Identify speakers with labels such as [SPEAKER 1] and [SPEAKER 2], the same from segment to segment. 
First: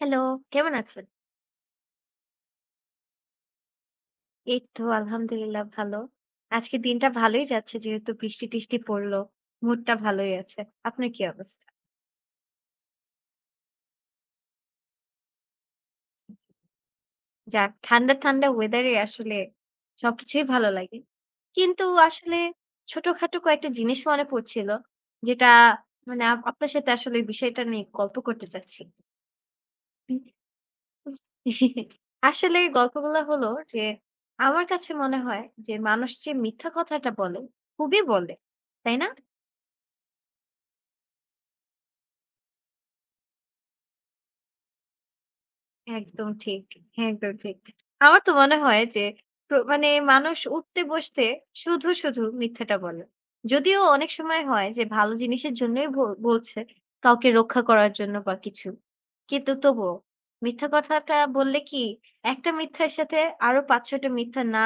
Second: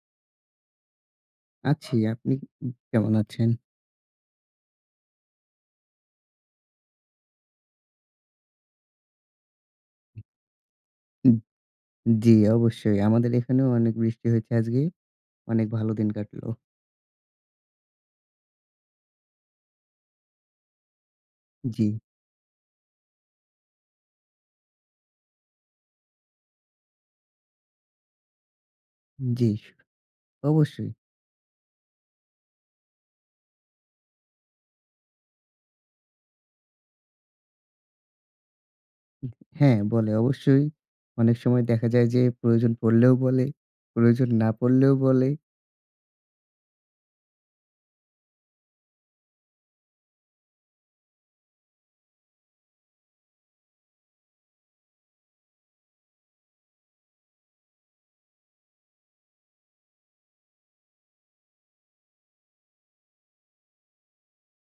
[SPEAKER 1] Hello, কেমন আছেন?
[SPEAKER 2] আছি। আপনি কেমন আছেন?
[SPEAKER 1] এই তো আলহামদুলিল্লাহ ভালো। আজকের দিনটা ভালই যাচ্ছে যেহেতু বৃষ্টি-টিষ্টি পড়ল। মুডটা ভালোই আছে। আপনার কী অবস্থা?
[SPEAKER 2] জী, অবশ্যই আমাদের এখানেও অনেক বৃষ্টি হয়েছে আজকে। অনেক ভালো দিন কাটল।
[SPEAKER 1] যাক ঠান্ডা, ঠান্ডা ওয়েদারে আসলে সবকিছুই ভালো লাগে। কিন্তু
[SPEAKER 2] জী।
[SPEAKER 1] আসলে ছোটখাটো কয়েকটা জিনিস মনে পড়ছিল যেটা মানে আপনার সাথে আসলে বিষয়টা নিয়ে গল্প করতে চাচ্ছি।
[SPEAKER 2] জী, অবশ্যই।
[SPEAKER 1] আসলে গল্পগুলা হলো যে আমার কাছে মনে হয় যে মানুষ যে মিথ্যা কথাটা বলে খুবই বলে। তাই না?
[SPEAKER 2] হ্যাঁ, বলে অবশ্যই। অনেক সময় দেখা যায় যে প্রয়োজন পড়লেও বলে, প্রয়োজন না পড়লেও বলে।
[SPEAKER 1] একদম ঠিক, একদম ঠিক। আমার তো মনে হয় যে আ মানে মানুষ উঠতে বসতে শুধু, শুধু মিথ্যাটা বলে। যদিও অনেক সময় হয় যে ভালো জিনিসের জন্যই বো বলছে কাউকে রক্ষা করার জন্য বা কিছু। কিন্তু তবুও মিথ্যা কথাটা বললে কি একটা মিথ্যার সাথে আরো ৫ ৬ টা মিথ্যা না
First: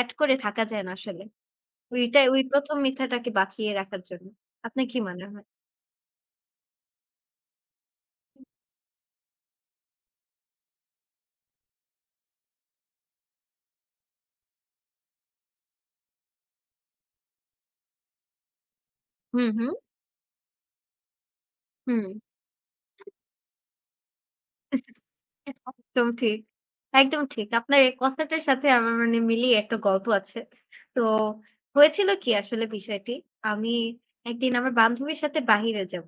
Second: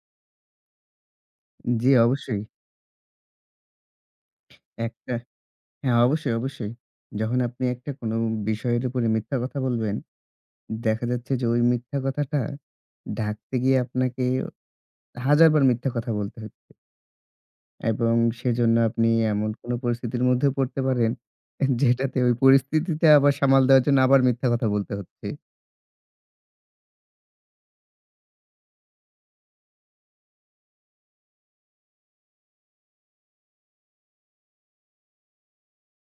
[SPEAKER 1] এড করে থাকা যায় না আসলে।
[SPEAKER 2] জী,
[SPEAKER 1] ঐটা
[SPEAKER 2] অবশ্যই।
[SPEAKER 1] ওই ১ম মিথ্যাটাকে বাঁচিয়ে রাখার জন্য। আপনার কি
[SPEAKER 2] একটা
[SPEAKER 1] মনে হয়?
[SPEAKER 2] হ্যাঁ অবশ্যই, অবশ্যই। যখন আপনি একটা কোন বিষয়ের উপরে মিথ্যা কথা বলবেন দেখা যাচ্ছে যে ওই মিথ্যা কথাটা ঢাকতে গিয়ে আপনাকে হাজার বার মিথ্যা কথা বলতে হচ্ছে। এবং সেজন্য আপনি
[SPEAKER 1] হু,
[SPEAKER 2] এমন কোন
[SPEAKER 1] হু।
[SPEAKER 2] পরিস্থিতির মধ্যেও পড়তে পারেন, এ
[SPEAKER 1] হুম।
[SPEAKER 2] যেটাতে ওই পরিস্থিতিতে আবার সামাল দেওয়ার জন্য আবার মিথ্যা কথা বলতে
[SPEAKER 1] [unintelligible]
[SPEAKER 2] হচ্ছে।
[SPEAKER 1] একদম ঠিক, একদম ঠিক। আপনার এই কথাটার সাথে আমার মানে মিলিয়ে একটা গল্প আছে। তো হয়েছিল কি আসলে বিষয়টি? আমি একদিন আমার বান্ধবীর সাথে বাহিরে যাব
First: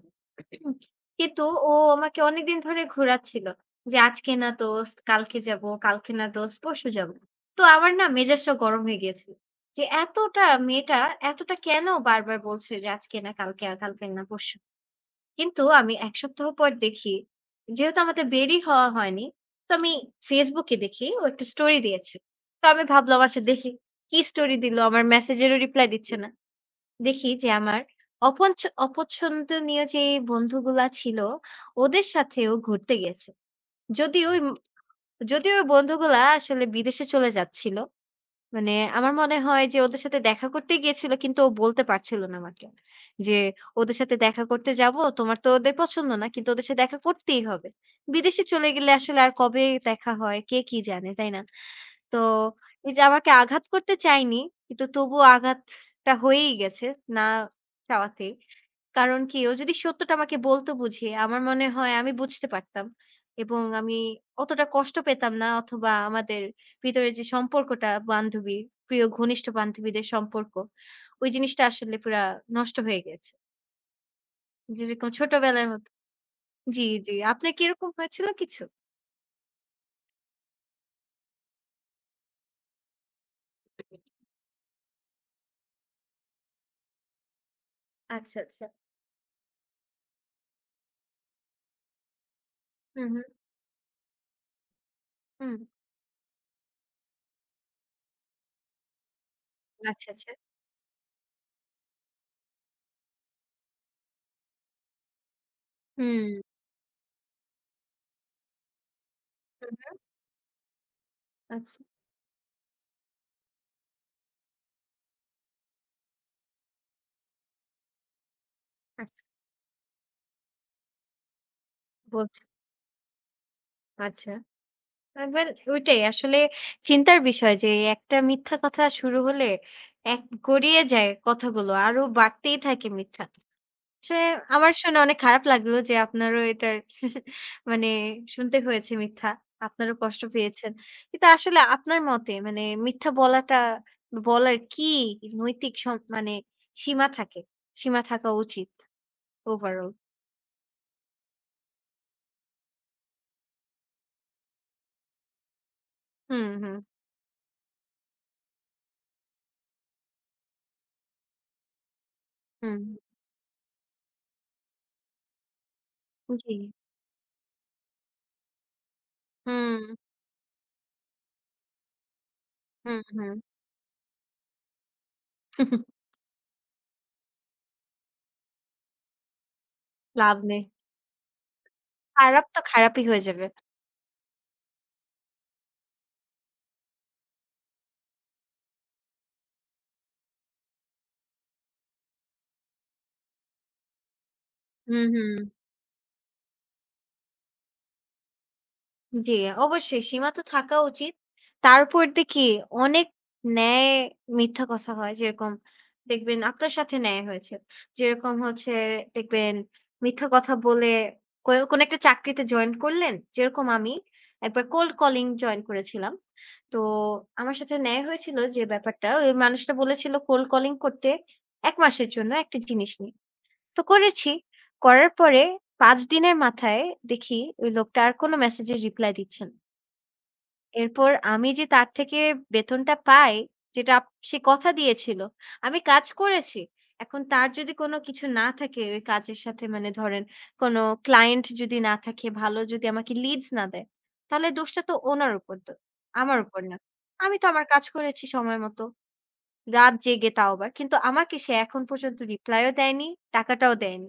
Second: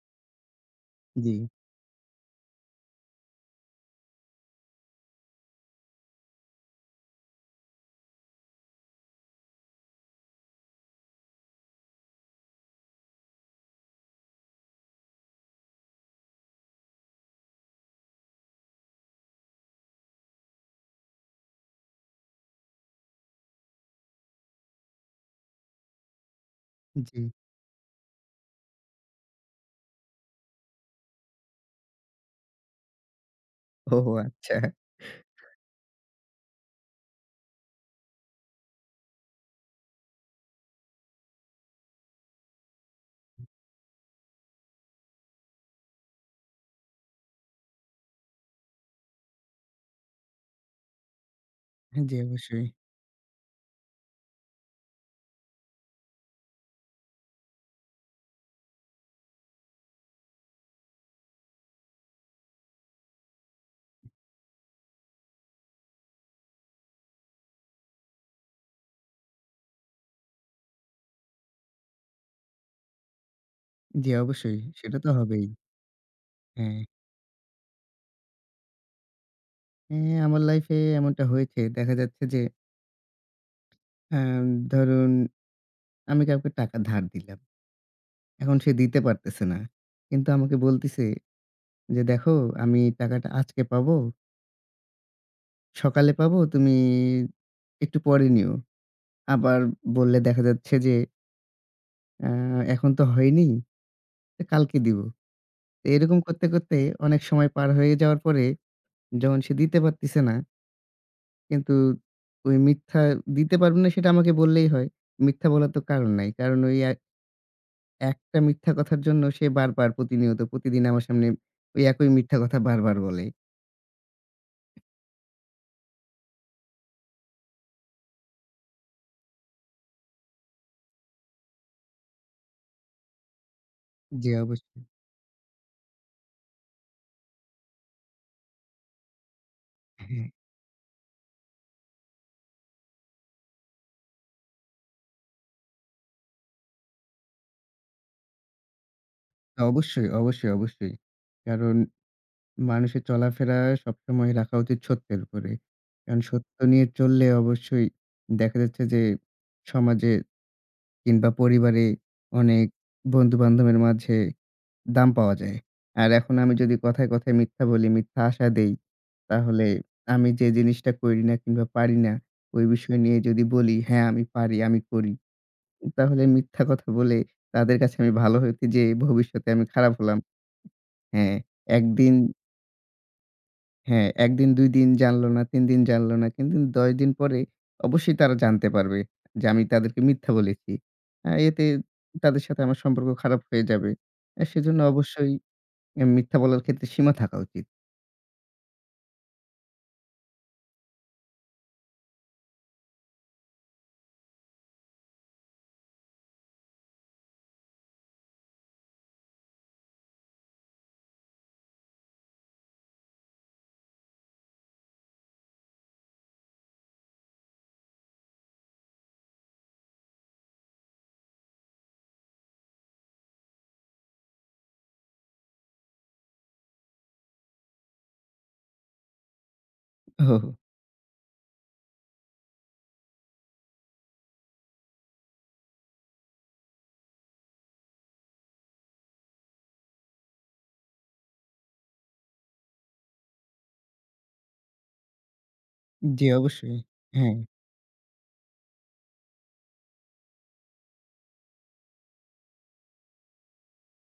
[SPEAKER 1] কিন্তু
[SPEAKER 2] জি।
[SPEAKER 1] ও আমাকে অনেকদিন ধরে ঘোরাচ্ছিল। যে, "আজকে না দোস্ত, কালকে যাবো, কালকে না দোস্ত, পরশু যাব।" তো আমার না মেজাজটা গরম হয়ে গিয়েছিল। যে এতটা মেয়েটা এতটা কেন বারবার বলছে যে, "আজকে না কালকে, আর কালকে না পরশু।" কিন্তু আমি 1 সপ্তাহ পর দেখি, যেহেতু আমাদের বেরই হওয়া হয়নি, তো আমি Facebook এ দেখি ও একটা স্টোরি দিয়েছে। তো আমি ভাবলাম, "আচ্ছা, দেখি কি স্টোরি দিল? আমার মেসেজেরও রিপ্লাই দিচ্ছে না।" দেখি
[SPEAKER 2] জি।
[SPEAKER 1] যে আমার অপনছ অপছন্দনীয় যেই বন্ধুগুলা ছিল, ওদের সাথে ও ঘুরতে গিয়েছে।
[SPEAKER 2] ওহ,
[SPEAKER 1] যদিও উম
[SPEAKER 2] আচ্ছা।
[SPEAKER 1] যদিও ওই বন্ধুগুলা আসলে বিদেশে চলে যাচ্ছিল। মানে আমার মনে হয় যে ওদের সাথে দেখা করতেই গিয়েছিল, কিন্তু ও বলতে পারছিল না আমাকে। যে, "ওদের সাথে দেখা করতে যাব। তোমার তো ওদের পছন্দ না। কিন্তু ওদের সাথে দেখা করতেই হবে। বিদেশে চলে গেলে আসলে আর কবে দেখা হয়, কে কি জানে," তাই না?
[SPEAKER 2] হ্যাঁ, জি,
[SPEAKER 1] তো
[SPEAKER 2] অবশ্যই।
[SPEAKER 1] এইযে আমাকে আঘাত করতে চায়নি। কিন্তু তবুও আঘাতটা হয়েই গেছে, না চাওয়াতে। কারণ কি? ও যদি সত্যটা আমাকে বলতে বুঝিয়ে, আমার মনে হয় আমি বুঝতে পারতাম এবং আমি অতটা কষ্ট পেতাম না অথবা, আমাদের ভিতরে যে সম্পর্কটা বান্ধবীর প্রিয় ঘনিষ্ঠ বান্ধবীদের সম্পর্ক, ওই জিনিসটা আসলে পুরা নষ্ট হয়ে গিয়েছে।
[SPEAKER 2] জি অবশ্যই, সেটা তো
[SPEAKER 1] যেরকম ছোট
[SPEAKER 2] হবেই।
[SPEAKER 1] বেলার মতো। জি,
[SPEAKER 2] হ্যাঁ।
[SPEAKER 1] জি আপনার কি এরকম হয়েছিল কিছু?
[SPEAKER 2] হ্যাঁ, আমার life এ এমনটা হয়েছে। দেখা যাচ্ছে যে অ্যা ধরুন, আমি কাউকে টাকা ধার দিলাম।
[SPEAKER 1] আচ্ছা,
[SPEAKER 2] এখন
[SPEAKER 1] আচ্ছা।
[SPEAKER 2] সে দিতে পারতেছে না। কিন্তু আমাকে বলতেছে যে, "দেখো, আমি
[SPEAKER 1] হুম, হুম।
[SPEAKER 2] টাকাটা আজকে পাবো"
[SPEAKER 1] হুম।
[SPEAKER 2] "সকালে পাবো তুমি একটু পরে নিও।" আবার
[SPEAKER 1] আচ্ছা,
[SPEAKER 2] বললে
[SPEAKER 1] আচ্ছা।
[SPEAKER 2] দেখা যাচ্ছে যে "অ্যা এখন তো হয়নি। কালকে দিবো।" তো এরকম
[SPEAKER 1] হুম।
[SPEAKER 2] করতে, করতে অনেক সময় পার হয়ে যাওয়ার পরে, যখন সে
[SPEAKER 1] হুম,
[SPEAKER 2] দিতে
[SPEAKER 1] হুম।
[SPEAKER 2] পারতেছে না, কিন্তু
[SPEAKER 1] আচ্ছা।
[SPEAKER 2] ঐ মিথ্যা দিতে পারবে না সেটা আমাকে বললেই হয়, মিথ্যা বলার তো কারণ নাই। কারণ ঐ এ একটা মিথ্যা কথার
[SPEAKER 1] আচ্ছা।
[SPEAKER 2] জন্য সে বার, বার প্রতিনিয়ত, প্রতিদিন আমার সামনে ঐ একই মিথ্যা
[SPEAKER 1] বলছি।
[SPEAKER 2] কথা বার, বার বলে।
[SPEAKER 1] আচ্ছা। আবার ঐটাই আসলে চিন্তার বিষয় যে একটা মিথ্যা কথা শুরু হলে এক গড়িয়ে যায় কথাগুলো। আরো বাড়তেই থাকে মিথ্যা। সে
[SPEAKER 2] জি
[SPEAKER 1] আমার
[SPEAKER 2] অবশ্যই।
[SPEAKER 1] শুনে অনেক খারাপ লাগলো যে আপনারও এটার মানে শুনতে হয়েছে মিথ্যা। আপনারাও কষ্ট
[SPEAKER 2] হ্যাঁ।
[SPEAKER 1] পেয়েছেন। কিন্তু আসলে আপনার মতে মানে মিথ্যা বলাটা, বলার কি নৈতিক সত মানে সীমা থাকে, সীমা থাকা উচিত। overall.
[SPEAKER 2] অবশ্যই, অবশ্যই, অবশ্যই। কারণ মানুষের চলাফেরা সবসময় রাখা উচিত সত্যের উপরে। কারণ
[SPEAKER 1] হুম,
[SPEAKER 2] সত্য
[SPEAKER 1] হুম।
[SPEAKER 2] নিয়ে চললে অবশ্যই দেখা যাচ্ছে যে সমাজে কিংবা পরিবারে অনেক
[SPEAKER 1] হুম, হুম।
[SPEAKER 2] বন্ধুবান্ধবের মাঝে দাম পাওয়া যায়। আর এখন আমি
[SPEAKER 1] জি।
[SPEAKER 2] যদি কথায়, কথায় মিথ্যা বলি, মিথ্যা আশা দেই তাহলে
[SPEAKER 1] হুম।
[SPEAKER 2] আমি যে জিনিসটা করি না কিংবা পারি না, ঐ বিষয়
[SPEAKER 1] হুম,
[SPEAKER 2] নিয়ে
[SPEAKER 1] হুম।
[SPEAKER 2] যদি বলি হ্যাঁ আমি পারি, আমি করি, তাহলে মিথ্যা কথা বলে তাদের কাছে আমি ভালো হইতে যেয়ে ভবিষ্যতে আমি খারাপ হলাম।
[SPEAKER 1] লাভ নেই।
[SPEAKER 2] হ্যাঁ, একদিন
[SPEAKER 1] খারাপ তো খারাপই হয়ে যাবে।
[SPEAKER 2] হ্যাঁ, ১ দিন ২ দিন জানলো না, ৩ দিন জানলো না, কিন্তু ১০ দিন পরে অবশ্যই তারা জানতে পারবে যে আমি তাদেরকে মিথ্যা বলেছি। অ্যা এতে তাদের সাথে আমার সম্পর্ক খারাপ হয়ে যাবে। সেজন্য
[SPEAKER 1] হুম,
[SPEAKER 2] অবশ্যই
[SPEAKER 1] হুম।
[SPEAKER 2] মিথ্যা বলার ক্ষেত্রে সীমা থাকা উচিত।
[SPEAKER 1] জী অবশ্যই, সীমা তো থাকা উচিত। তারপর দেখি অনেক ন্যায়, মিথ্যা কথা হয়। যেরকম দেখবেন আপনার সাথে ন্যায় হয়েছে। যেরকম হচ্ছে দেখবেন, মিথ্যা কথা বলে কো কোনো একটা চাকরিতে জয়েন করলেন, যেরকম আমি, একবার cold calling join করেছিলাম। তো আমার সাথে ন্যায় হয়েছিল যে ব্যাপারটা, ঐ মানুষটা বলেছিল cold calling করতে এক মাসের জন্য একটা জিনিস নিই। তো করেছি। করার পরে ৫ দিনের মাথায় দেখি ঐ লোকটা আর কোনো মেসেজের রিপ্লাই দিচ্ছেনা।
[SPEAKER 2] ওহোহো।
[SPEAKER 1] এরপর আমি যে তার থেকে বেতনটা পাই, যেটা আপ সে কথা দিয়েছিল, আমি কাজ করেছি, এখন তার যদি কোনো কিছু না থাকে, ঐ কাজের সাথে মানে ধরেন কোনো client যদি না থাকে, ভালো যদি আমাকে leads না দেয়, তাহলে দোষটা তো ওনার উপর তো।
[SPEAKER 2] জ্বী
[SPEAKER 1] আমার উপর
[SPEAKER 2] অবশ্যই,
[SPEAKER 1] না। আমি
[SPEAKER 2] হ্যাঁ।
[SPEAKER 1] তো আমার কাজ করেছি সময় মতো। রাত জেগে তাও আবার। কিন্তু আমাকে সে এখন পর্যন্ত রিপ্লাই ও দেয়নি, টাকাটাও দেয়নি।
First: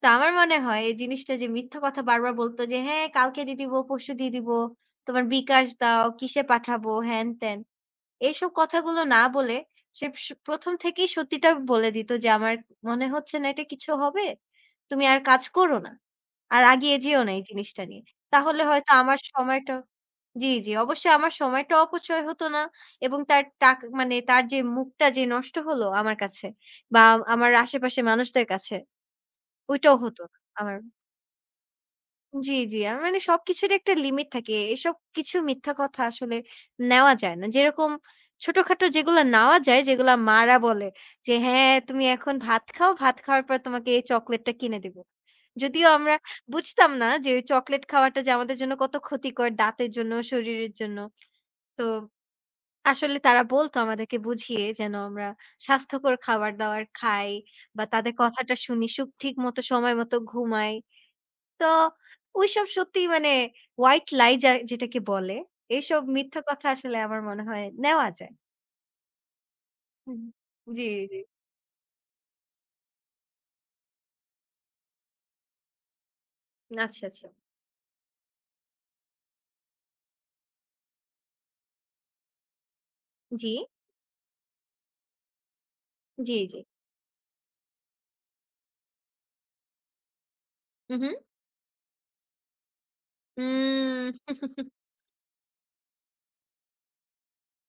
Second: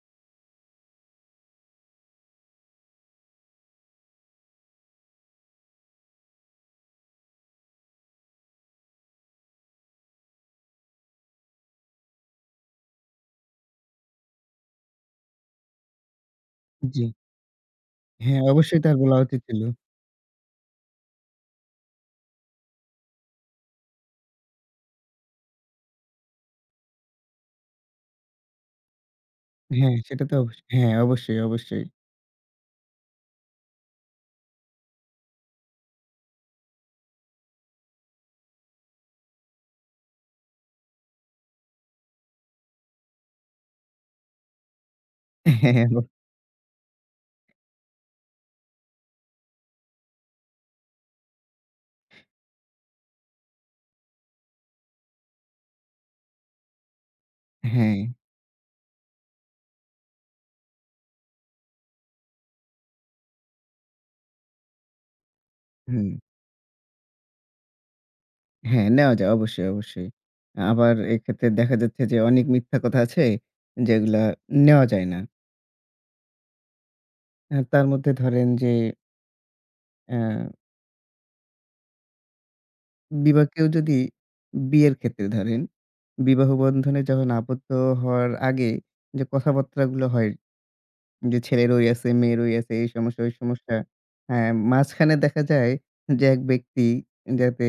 [SPEAKER 1] তো আমার মনে হয় এই জিনিসটা যে মিথ্যা কথা বার, বার বলতো যে, "হ্যাঁ কালকে দিয়ে দিবো, পরশু দিয়ে দিবো। তোমার বিকাশ দাও, কিসে পাঠাবো?" হ্যান ত্যান। এইসব কথাগুলো না বলে সে শু প্রথম থেকেই সত্যিটা বলে দিতো যে, "আমার মনে হচ্ছে না এটা কিছু হবে। তুমি আর কাজ করো না। আর এগিয়ে
[SPEAKER 2] জ্বি।
[SPEAKER 1] যেও না এই জিনিসটা নিয়ে"।
[SPEAKER 2] হ্যাঁ,
[SPEAKER 1] তাহলে
[SPEAKER 2] অবশ্যই
[SPEAKER 1] হয়তো
[SPEAKER 2] তার বলা
[SPEAKER 1] আমার
[SPEAKER 2] উচিত ছিল।
[SPEAKER 1] সময়টা জ্বি, জ্বি অবশ্যই আমার সময়টা অপচয় হতো না এবং তার টাক মানে তার যে মুখটা যে নষ্ট হলো আমার কাছে, বা আমার আশেপাশের মানুষদের কাছে,
[SPEAKER 2] হ্যাঁ
[SPEAKER 1] ওইটাও হতো
[SPEAKER 2] সেটা তো
[SPEAKER 1] না।
[SPEAKER 2] অবশ্যই।
[SPEAKER 1] আমার
[SPEAKER 2] হ্যাঁ অবশ্যই, অবশ্যই।
[SPEAKER 1] জি, জি। আমার মানে সবকিছুরই একটা লিমিট থাকে। এসব কিছু মিথ্যা কথা আসলে নেওয়া যায় না। যেরকম ছোটখাটো যেগুলা নেওয়া যায়, যেগুলা মা রা বলে যে, "হ্যাঁ, তুমি এখন ভাত খাও, ভাত খাওয়ার পর তোমাকে এই চকোলেট টা কিনে দিব।" যদিও
[SPEAKER 2] ব
[SPEAKER 1] আমরা বুঝতাম না যে চকোলেট খাওয়াটা যে আমাদের জন্য কত ক্ষতিকর দাঁতের জন্য, শরীরের জন্য। তো আসলে তারা বলত আমাদেরকে বুঝিয়ে যেন আমরা স্বাস্থ্যকর খাবার-দাবার খাই বা
[SPEAKER 2] হ্যাঁ।
[SPEAKER 1] তাদের কথাটা শুনি, সুখ ঠিক মতো সময় মত ঘুমাই। তো ঐসব সত্যিই মানে white lie যার যেটাকে বলে, এসব
[SPEAKER 2] হুম।
[SPEAKER 1] মিথ্যা কথা আসলে আমার মনে হয় নেওয়া যায়।
[SPEAKER 2] হ্যাঁ, নেওয়া যায় অবশ্যই, অবশ্যই।
[SPEAKER 1] হুম,
[SPEAKER 2] আ
[SPEAKER 1] জি,
[SPEAKER 2] আবার
[SPEAKER 1] জি।
[SPEAKER 2] এক্ষেত্রে দেখা যাচ্ছে যে অনেক মিথ্যা কথা আছে, যেগুলা নেওয়া যায় না।
[SPEAKER 1] আচ্ছা, আচ্ছা।
[SPEAKER 2] আ তার মধ্যে ধরেন যে আ
[SPEAKER 1] জি?
[SPEAKER 2] বিবাকেও যদি, বিয়ের ক্ষেত্রে ধরেন,
[SPEAKER 1] জি,
[SPEAKER 2] বিবাহ
[SPEAKER 1] জি।
[SPEAKER 2] বন্ধনে যখন আবদ্ধ হওয়ার আগে যে কথাবার্তা গুলো হয়
[SPEAKER 1] হু, হু।
[SPEAKER 2] যে ছেলের ওই আছে, মেয়ের ওই আছে, এই সমস্যা, ওই সমস্যা।
[SPEAKER 1] উম
[SPEAKER 2] হ্যাঁ, ম মাঝখানে দেখা যায় যে এক ব্যক্তি, এ যাতে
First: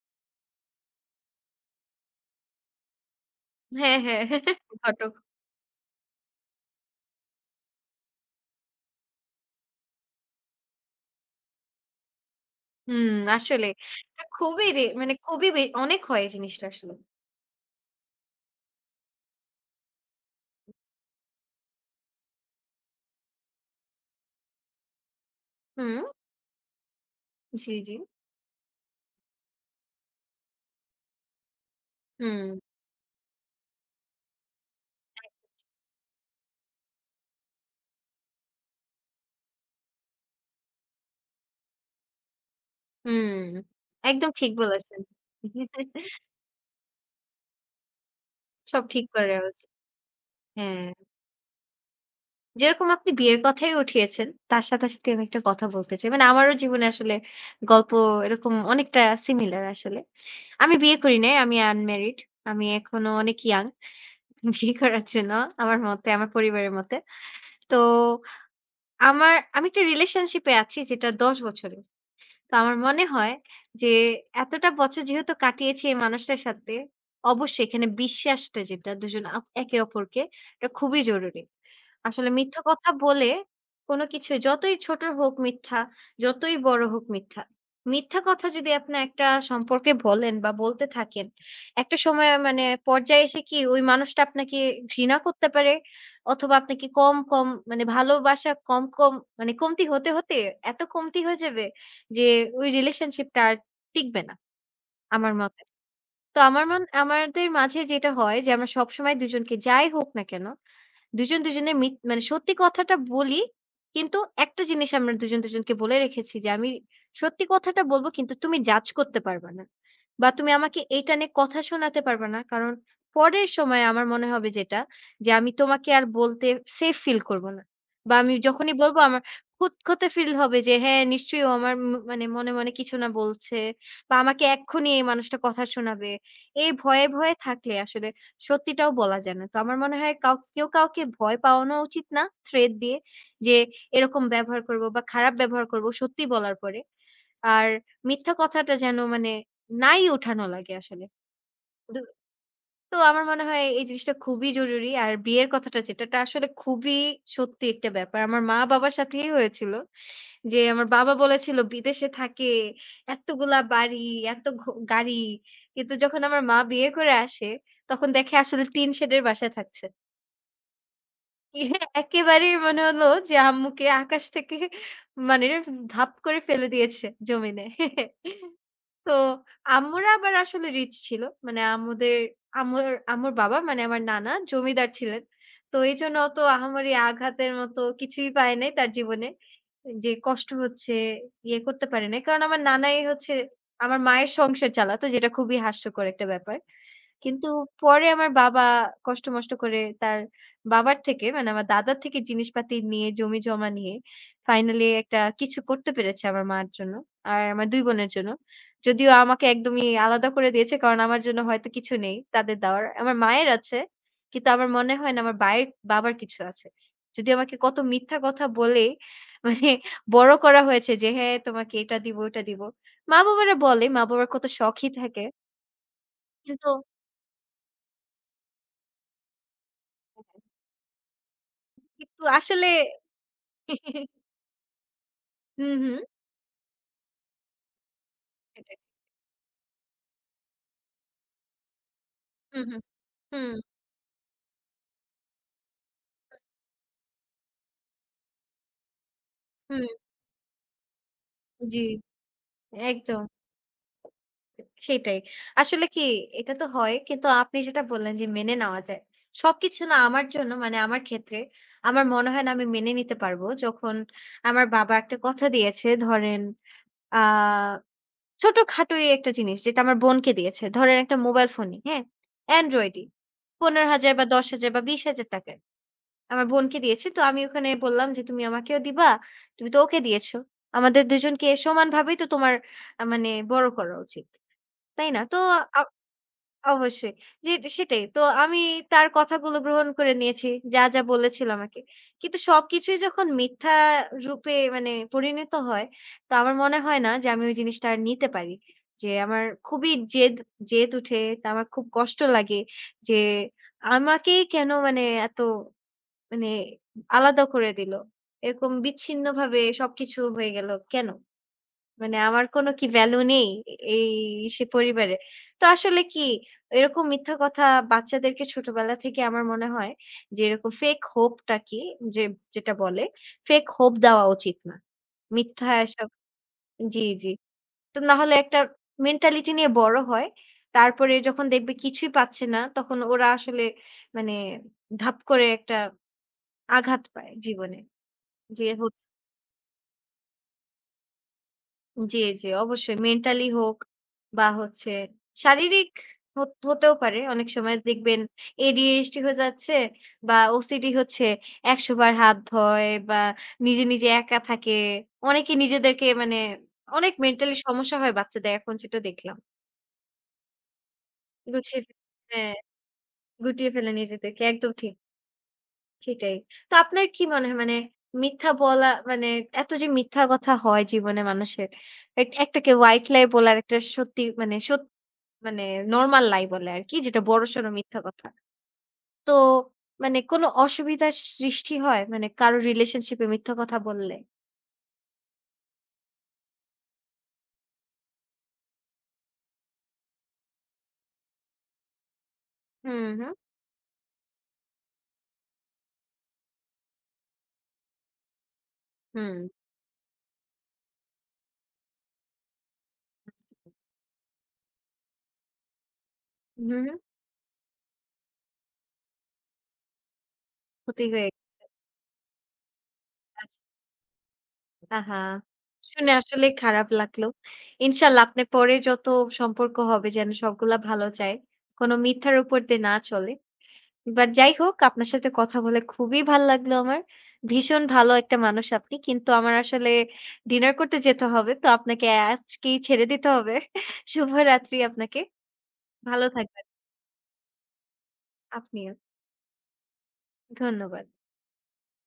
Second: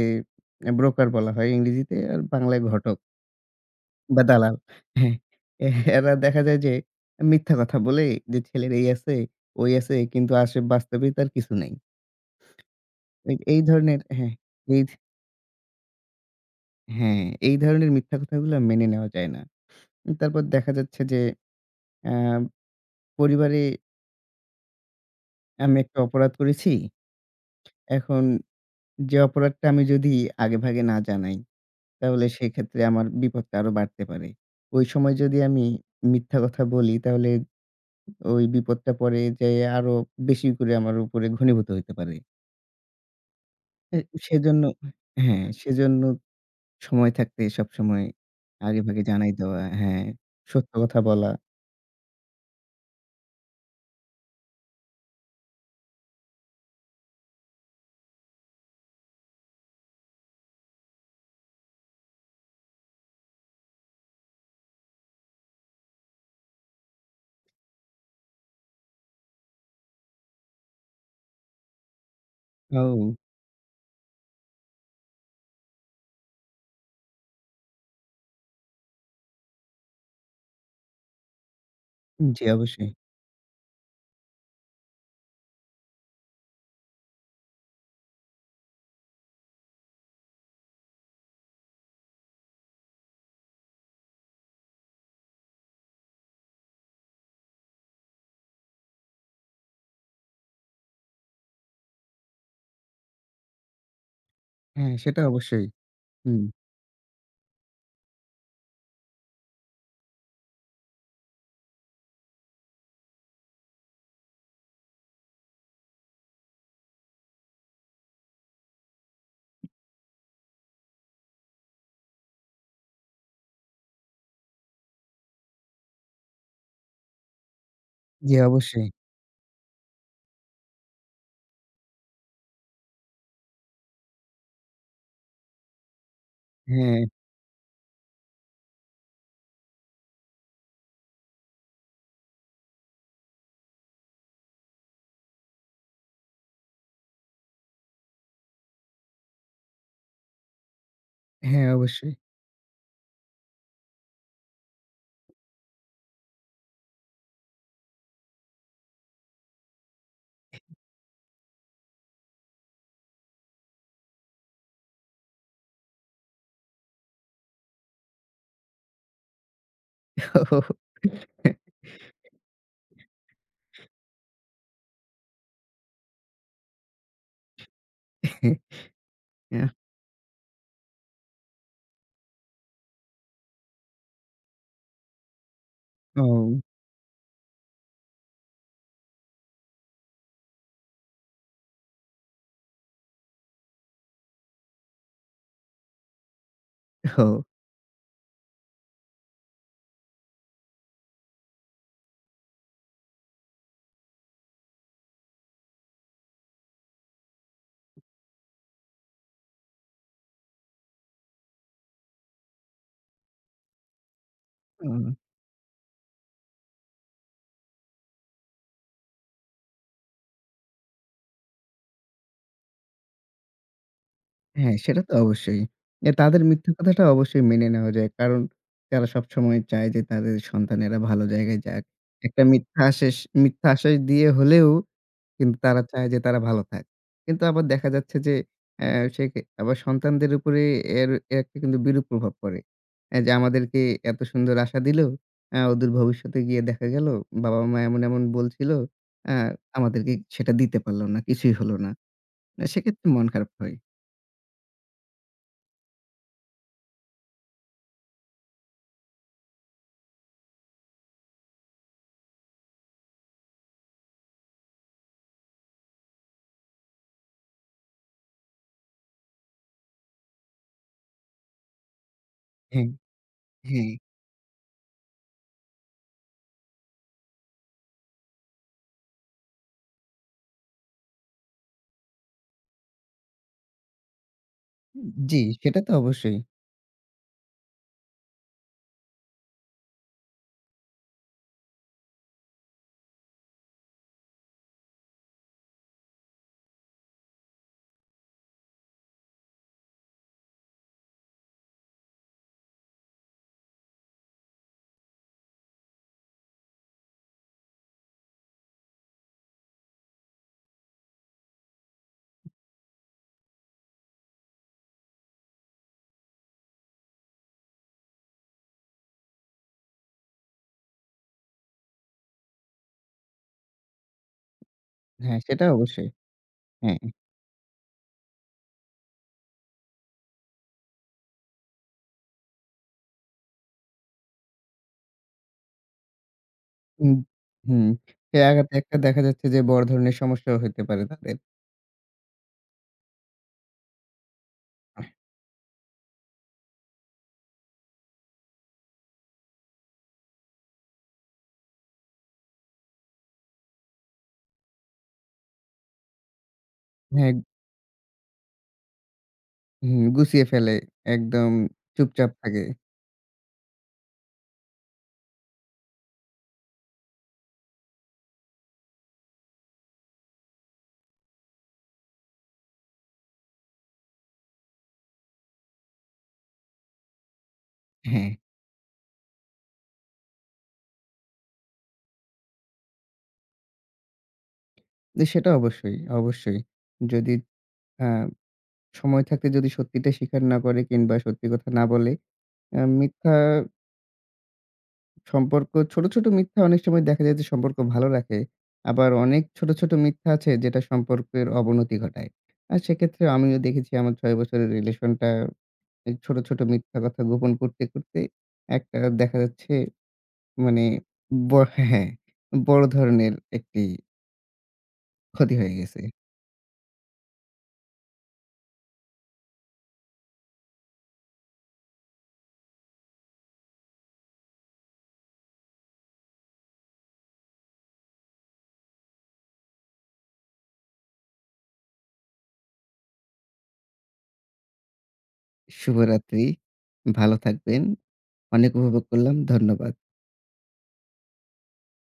[SPEAKER 2] অ্যা ব্রোকার বলা হয় ইংরেজিতে আর বাংলায় ঘটক।
[SPEAKER 1] হ্যাঁ,
[SPEAKER 2] বা
[SPEAKER 1] হ্যাঁ,
[SPEAKER 2] দালাল হ্যাঁ,
[SPEAKER 1] ঘটক।
[SPEAKER 2] এহরা দেখা যায় যে, মিথ্যা কথা বলে যে, "ছেলের এই আছে, ওই আছে।" কিন্তু আসে বাস্তবেই তার কিছু নেই
[SPEAKER 1] হুম,
[SPEAKER 2] এই, এই
[SPEAKER 1] আসলে
[SPEAKER 2] ধরনের
[SPEAKER 1] এটা
[SPEAKER 2] হ্যাঁ,
[SPEAKER 1] খুবই রে
[SPEAKER 2] মিথ
[SPEAKER 1] মানে খুবই বে অনেক হয় এই জিনিসটা আসলে।
[SPEAKER 2] হ্যাঁ, এই ধরনের মিথ্যা কথাগুলা মেনে নেওয়া যায় না। উ তারপর দেখা
[SPEAKER 1] হুম।
[SPEAKER 2] যাচ্ছে যে অ্যাব পরিবারে আমি একটা
[SPEAKER 1] হুম।
[SPEAKER 2] অপরাধ করেছি।
[SPEAKER 1] জি, জি।
[SPEAKER 2] এখন যে অপরাধটা আমি যদি আগেভাগে না জানাই, তাহলে
[SPEAKER 1] হুম।
[SPEAKER 2] সেক্ষেত্রে আমার বিপদটা আরো বাড়তে পারে। ঐ সময় যদি আমি মিথ্যা কথা বলি, তাহলেই ওই বিপদটা পড়ে যে আরো বেশি করে আমার উপরে ঘনীভূত হইতে পারে
[SPEAKER 1] হুম,
[SPEAKER 2] এ
[SPEAKER 1] একদম ঠিক
[SPEAKER 2] সেজন্য
[SPEAKER 1] বলেছেন।
[SPEAKER 2] আ হ্যাঁ, সেজন্য সময় থাকতে সবসময়
[SPEAKER 1] সব
[SPEAKER 2] আগেভাগে
[SPEAKER 1] ঠিক করে
[SPEAKER 2] জানাই
[SPEAKER 1] নেওয়া
[SPEAKER 2] দেওয়া
[SPEAKER 1] উচিৎ।
[SPEAKER 2] হ্যাঁ, সত্য
[SPEAKER 1] হ্যাঁ।
[SPEAKER 2] কথা বলা।
[SPEAKER 1] যেরকম আপনি বিয়ের কথায় উঠিয়েছেন, তার সাথে, সাথে আমি একটা কথা বলতে চাই। মানে আমারও জীবনে আসলে গল্প এরকম অনেকটা সিমিলার আসলে। আমি বিয়ে করি নাই, আমি আনম্যারিড। আমি এখনো অনেক ইয়ং, বিয়ে করার জন্য আমার মতে, আমার পরিবারের মতে। তো আমার আমি একটা রিলেশনশিপে আছি যেটা ১০ বছরের। তা আমার মনে
[SPEAKER 2] ওহ!
[SPEAKER 1] হয় যে এতটা বছর যেহেতু কাটিয়েছি এই মানুষটার সাথে, অবশ্যই এখানে বিশ্বাসটা যেটা দুজন আপ একে অপরকে এটা খুবই জরুরী। আসলে
[SPEAKER 2] জি,
[SPEAKER 1] মিথ্যা
[SPEAKER 2] অবশ্যই।
[SPEAKER 1] কথা বলে, কোন কিছুই যতই ছোট হোক মিথ্যা, যতই বড় হোক মিথ্যা। মিথ্যা কথা যদি আপনার একটা সম্পর্কে বলেন বা বলতে থাকেন, একটা সময়ে মানে পর্যায়ে এসে কি ওই মানুষটা আপনাকে ঘৃণা করতে পারে? অথবা আপনাকে কম, কম মানে ভালোবাসা কম, কম মানে কমতি হতে, হতে এত কমতি হয়ে যাবে যে, ওই রিলেশনশিপটা আর টিকবে না
[SPEAKER 2] হ্যাঁ, সেটা
[SPEAKER 1] আমার মতে।
[SPEAKER 2] অবশ্যই,
[SPEAKER 1] তো
[SPEAKER 2] হুম।
[SPEAKER 1] আমার মন আমাদের মাঝে যেটা হয়, যে আমরা সবসময় দুজনকে যাই হোক না কেন, দুজন দুজনে মিক মানে সত্যি কথাটা বলি কিন্তু, একটা জিনিস আমরা দুজন দুজনকে বলে রেখেছি যে, "আমি সত্যি কথাটা বলব কিন্তু তুমি জাজ করতে পারবা না। বা তুমি আমাকে এটা নিয়ে কথা শোনাতে পারবা না, কারণ পরের সময় আমার মনে হবে যেটা, যে আমি তোমাকে আর বলতে সেফ ফিল করব না বা
[SPEAKER 2] জি,
[SPEAKER 1] আমি যখনই
[SPEAKER 2] অবশ্যই।
[SPEAKER 1] বলব আমা খুঁতখুতে ফিল হবে যে, হ্যাঁ নিশ্চয়ই, ও আমার ম মানে মনে, মনে কিছু না বলছে বা আমাকে এক্ষুনি এই মানুষটা কথা শোনাবে। এই ভয়ে,
[SPEAKER 2] হ্যাঁ।
[SPEAKER 1] ভয়ে থাকলে আসলে সত্যিটাও বলা যায় না।" তো আমার মনে হয় কাউ কেউ কাউকে ভয় পাওয়ানো উচিত না থ্রেড দিয়ে, যে এরকম ব্যবহার করব বা খারাপ ব্যবহার করব, সত্যি বলার পরে। আর মিথ্যা কথাটা যেন মানে নাই উঠানো লাগে আসলে।
[SPEAKER 2] হ্যাঁ,
[SPEAKER 1] দুহ
[SPEAKER 2] অবশ্যই।
[SPEAKER 1] তো আমার মনে হয় এই, এই জিনিসটা খুবই জরুরী। আর বিয়ের কথাটা যেটা এটা আসলে খুবই সত্যি একটা ব্যাপার। আমার মা বাবার সাথেও হয়েছিল, যে আমার বাবা বলেছিল, "বিদেশে থাকে, এতগুলা বাড়ি, এত ঘো গাড়ি।" কিন্তু যখন আমার মা বিয়ে করে আসে, তখন দেখে আসলে টিন শেডের বাসায় থাকছে।
[SPEAKER 2] হ্যাঁ।
[SPEAKER 1] এহে একেবারেই মনে হলো যে আম্মুকে আকাশ থেকে মানে ধাপ করে ফেলে দিয়েছে জমিনে। তো
[SPEAKER 2] ইয়া।
[SPEAKER 1] আম্মুরা আবার আসলে রিচ ছিল। মানে আম্মুদের আম্মুর, আম্মুর বাবা মানে আমার নানা জমিদার ছিলেন। তো এইজন্য অত
[SPEAKER 2] অউ
[SPEAKER 1] আমার আঘাতের মতো কিছুই পায় নাই তার জীবনে। যে কষ্ট হচ্ছে ইয়ে করতে পারি নাই। কারণ আমার নানাই হচ্ছে আমার মায়ের সংসার চালাতো যেটা খুবই হাস্যকর একটা ব্যাপার।
[SPEAKER 2] ওহো!
[SPEAKER 1] কিন্তু পরে আমার বাবা কষ্ট-মষ্ট করে তার বাবার থেকে মানে আমার দাদার থেকে জিনিসপাতি নিয়ে জমি জমা নিয়ে ফাইনাললি একটা কিছু করতে পেরেছে আমার, মার জন্য। আর আমার ২ বোনের জন্য। যদিও আমাকে একদমই আলাদা করে দিয়েছে কারণ আমার জন্য হয়তো কিছু নেই তাদের দেওয়ার। আমার মায়ের আছে। কিন্তু আমার মনে
[SPEAKER 2] হুম।
[SPEAKER 1] হয় না আমার বায়ের বাবার কিছু আছে। যদিও আমাকে কত মিথ্যা কথা বলে মানে বড় করা হয়েছে যে হ্যাঁ, তোমাকে এটা দিবো ওটা দিব। মা-বাবারা বলে, মা-বাবার কত
[SPEAKER 2] হ্যাঁ,
[SPEAKER 1] শখই
[SPEAKER 2] সেটা তো
[SPEAKER 1] থাকে।
[SPEAKER 2] অবশ্যই। অ্যা তাদের
[SPEAKER 1] কিন্তু।
[SPEAKER 2] মিথ্যা কথাটা অবশ্যই মেনে নেওয়া যায়। কারণ তারা সবসময় চায় যে তাদের সন্তানেরা ভালো জায়গায় যাক।
[SPEAKER 1] কিন্তু
[SPEAKER 2] একটা
[SPEAKER 1] আসলে।
[SPEAKER 2] মিথ্যা আশ্বেস মিথ্যা আশ্বাস দিয়ে হলেও কিন্তু
[SPEAKER 1] হুম,
[SPEAKER 2] তারা
[SPEAKER 1] হু।
[SPEAKER 2] চায় যে, তারা ভালো থাক। কিন্তু আবার দেখা যাচ্ছে যে অ্যা সে কে আবার সন্তানদের উপরে এর একটা কিন্তু বিরূপ প্রভাব পড়ে।
[SPEAKER 1] হুম, হুম,
[SPEAKER 2] অ্যা যে
[SPEAKER 1] হুম।
[SPEAKER 2] আমাদেরকে এত সুন্দর আশা দিল, অ্যা অদূর ভবিষ্যতে গিয়ে দেখা গেল। বাবা-মা এমন, এমন বলছিল অ্যা
[SPEAKER 1] হুম।
[SPEAKER 2] আমাদেরকে সেটা দিতে পারল না, কিছুই হলো
[SPEAKER 1] জি,
[SPEAKER 2] না। অ্যা সেক্ষেত্রে
[SPEAKER 1] একদম।
[SPEAKER 2] মন খারাপ হয়।
[SPEAKER 1] সেটাই। আসলে কি এটা তো হয়, কিন্তু আপনি যেটা বললেন যে মেনে নেওয়া যায়। সবকিছু না আমার জন্য মানে আমার ক্ষেত্রে আমার মনে হয় না আমি মেনে নিতে পারব। যখন আমার বাবা একটা কথা দিয়েছে ধরেন আ ছোটখাটোই ১ টা জিনিস যেটা আমার বোনকে দিয়েছে। ধরেন ১ টা মোবাইল ফোনই, হ্যাঁ?
[SPEAKER 2] হ্যাঁ,
[SPEAKER 1] এন্ড্রয়েডই। পনেরো
[SPEAKER 2] হ্যাঁ।
[SPEAKER 1] হাজার বা ৳১০,000 বা ৳২০,000 আমার বোনকে দিয়েছে। তো আমি ওখানে বললাম যে তুমি আমাকেও দিবা? তুমি তো ওকে দিয়েছ। আমাদের ২ জনকে সমানভাবেই তো তোমার আ মানে বড় করা উচিত। তাই না? তো
[SPEAKER 2] জি, সেটা
[SPEAKER 1] আ
[SPEAKER 2] তো অবশ্যই।
[SPEAKER 1] অবশ্যই যে ডে সেটাই। তো আমি তার কথাগুলো গ্রহণ করে নিয়েছি। যা, যা বলেছিল আমাকে। কিন্তু সবকিছুই যখন মিথ্যা রূপে মানে পরিণত হয়, তো আমার মনে হয় না যে আমি ওই জিনিসটা আর নিতে পারি। যে আমার খুবই জেদ, জেদ উঠে তা আমার খুব কষ্ট লাগে যে আমাকেই কেন মানে এত মানে আলাদা করে দিল? এরকম বিচ্ছিন্ন ভাবে সবকিছু হয়ে গেল। কেন? মানে আমার কোন কি ভ্যালু নেই? এ এই সে পরিবারে। তো আসলে কি এরকম মিথ্যা কথা বাচ্চাদেরকে ছোটবেলা থেকে আমার মনে হয় যে এরকম ফেক হোপ টা কি যে যেটা বলে ফেক হোপ দেওয়া উচিত না।
[SPEAKER 2] হ্যাঁ, সেটা
[SPEAKER 1] মিথ্যা এসব
[SPEAKER 2] অবশ্যই। হ্যাঁ।
[SPEAKER 1] জি, জি। তো নাহলে একটা মেন্টালিটি নিয়ে বড় হয়। তারপরে যখন দেখবে কিছুই পাচ্ছে না তখন ওরা আসলে মানে ধাপ করে একটা আঘাত
[SPEAKER 2] হুম,
[SPEAKER 1] পায় জীবনে,
[SPEAKER 2] হুম। সে
[SPEAKER 1] যে
[SPEAKER 2] আঘাতে
[SPEAKER 1] হচ্ছে
[SPEAKER 2] একটা দেখা যাচ্ছে যে বড় ধরনের সমস্যাও হতে পারে তাদের।
[SPEAKER 1] জ্বী, জ্বী অবশ্যই মেন্টালি হোক বা হচ্ছে
[SPEAKER 2] আহ!
[SPEAKER 1] শারীরিক হতে হতেও পারে। অনেক সময় দেখবেন ADHD হয়ে যাচ্ছে বা OCD হচ্ছে, একশবার হাত ধোয় বা নিজে, নিজে একা থাকে। অনেকে নিজেদেরকে মানে অনেক
[SPEAKER 2] হ্যাঁ।
[SPEAKER 1] মেন্টালি সমস্যা হয় বাচ্চাদের এখন যেটা দেখলাম।
[SPEAKER 2] হুম গুছিয়ে ফেলে একদম
[SPEAKER 1] বুঝছি
[SPEAKER 2] চুপচাপ
[SPEAKER 1] হ্যা।
[SPEAKER 2] থাকে।
[SPEAKER 1] গুটিয়ে ফেলে নিজেদেরকে একদম ঠিক। সেটাই। তো আপনার কি মনে হয় মানে মিথ্যা বলা মানে এত যে মিথ্যা কথা হয় জীবনে মানুষের এক একটাকে "white lie" বলার একটা সত্যি মানে সত্যি মানে "normal lie" বলে আরকি যেটা বড়সড় মিথ্যা কথা।
[SPEAKER 2] হ্যাঁ।
[SPEAKER 1] তো মানে কোনো অসুবিধার সৃষ্টি হয় মানে কারো রিলেশনশিপ এ মিথ্যা কথা বললে?
[SPEAKER 2] তো সেটা অবশ্যই অবশ্যই। যদি অ্যা সময় থাকতে যদি সত্যিটা স্বীকার না করে কিংবা সত্যি কথা না বলে অ্যা
[SPEAKER 1] হু, হু।
[SPEAKER 2] মিথ্যা সম্পর্ক ছোট, ছোট মিথ্যা অনেক সময় দেখা যায় যে সম্পর্ক ভালো রাখে। আবার অনেক
[SPEAKER 1] হুম।
[SPEAKER 2] ছোট, ছোট মিথ্যা আছে যেটা সম্পর্কের অবনতি ঘটায়। আর সেক্ষেত্রে আমিও দেখেছি আমার ৬ বছরের রিলেশন টা এই ছোট, ছোট
[SPEAKER 1] হুম,
[SPEAKER 2] মিথ্যা
[SPEAKER 1] হু।
[SPEAKER 2] কথা গোপন করতে, করতে একটা দেখা যাচ্ছে মানে
[SPEAKER 1] ক্ষতি হয়ে গেছে।
[SPEAKER 2] ব হ্যাঁ বড় ধরনের
[SPEAKER 1] আচ্ছা।
[SPEAKER 2] একটি
[SPEAKER 1] আহা,
[SPEAKER 2] ক্ষতি হয়ে গেছে।
[SPEAKER 1] শুনে আসলেই খারাপ লাগলো। ইনশাআল্লাহ আপনার পরে যত সম্পর্ক হবে যেন সবগুলা ভালো যায়। কোন মিথ্যার উপর দিয়ে না চলে। বাট যাই হোক আপনার সাথে কথা বলে খুবই ভাল্লাগলো আমার। ভীষণ ভালো একটা মানুষ আপনি কিন্তু আমার আসলে ডিনার করতে যেতে হবে। তো আপনাকে আজকেই ছেড়ে দিতে হবে। শুভরাত্রি আপনাকে। ভালো
[SPEAKER 2] শুভরাত্রি।
[SPEAKER 1] থাকবেন।
[SPEAKER 2] ভালো থাকবেন। অনেক
[SPEAKER 1] আপনিও।
[SPEAKER 2] উপভোগ করলাম। ধন্যবাদ।
[SPEAKER 1] ধন্যবাদ।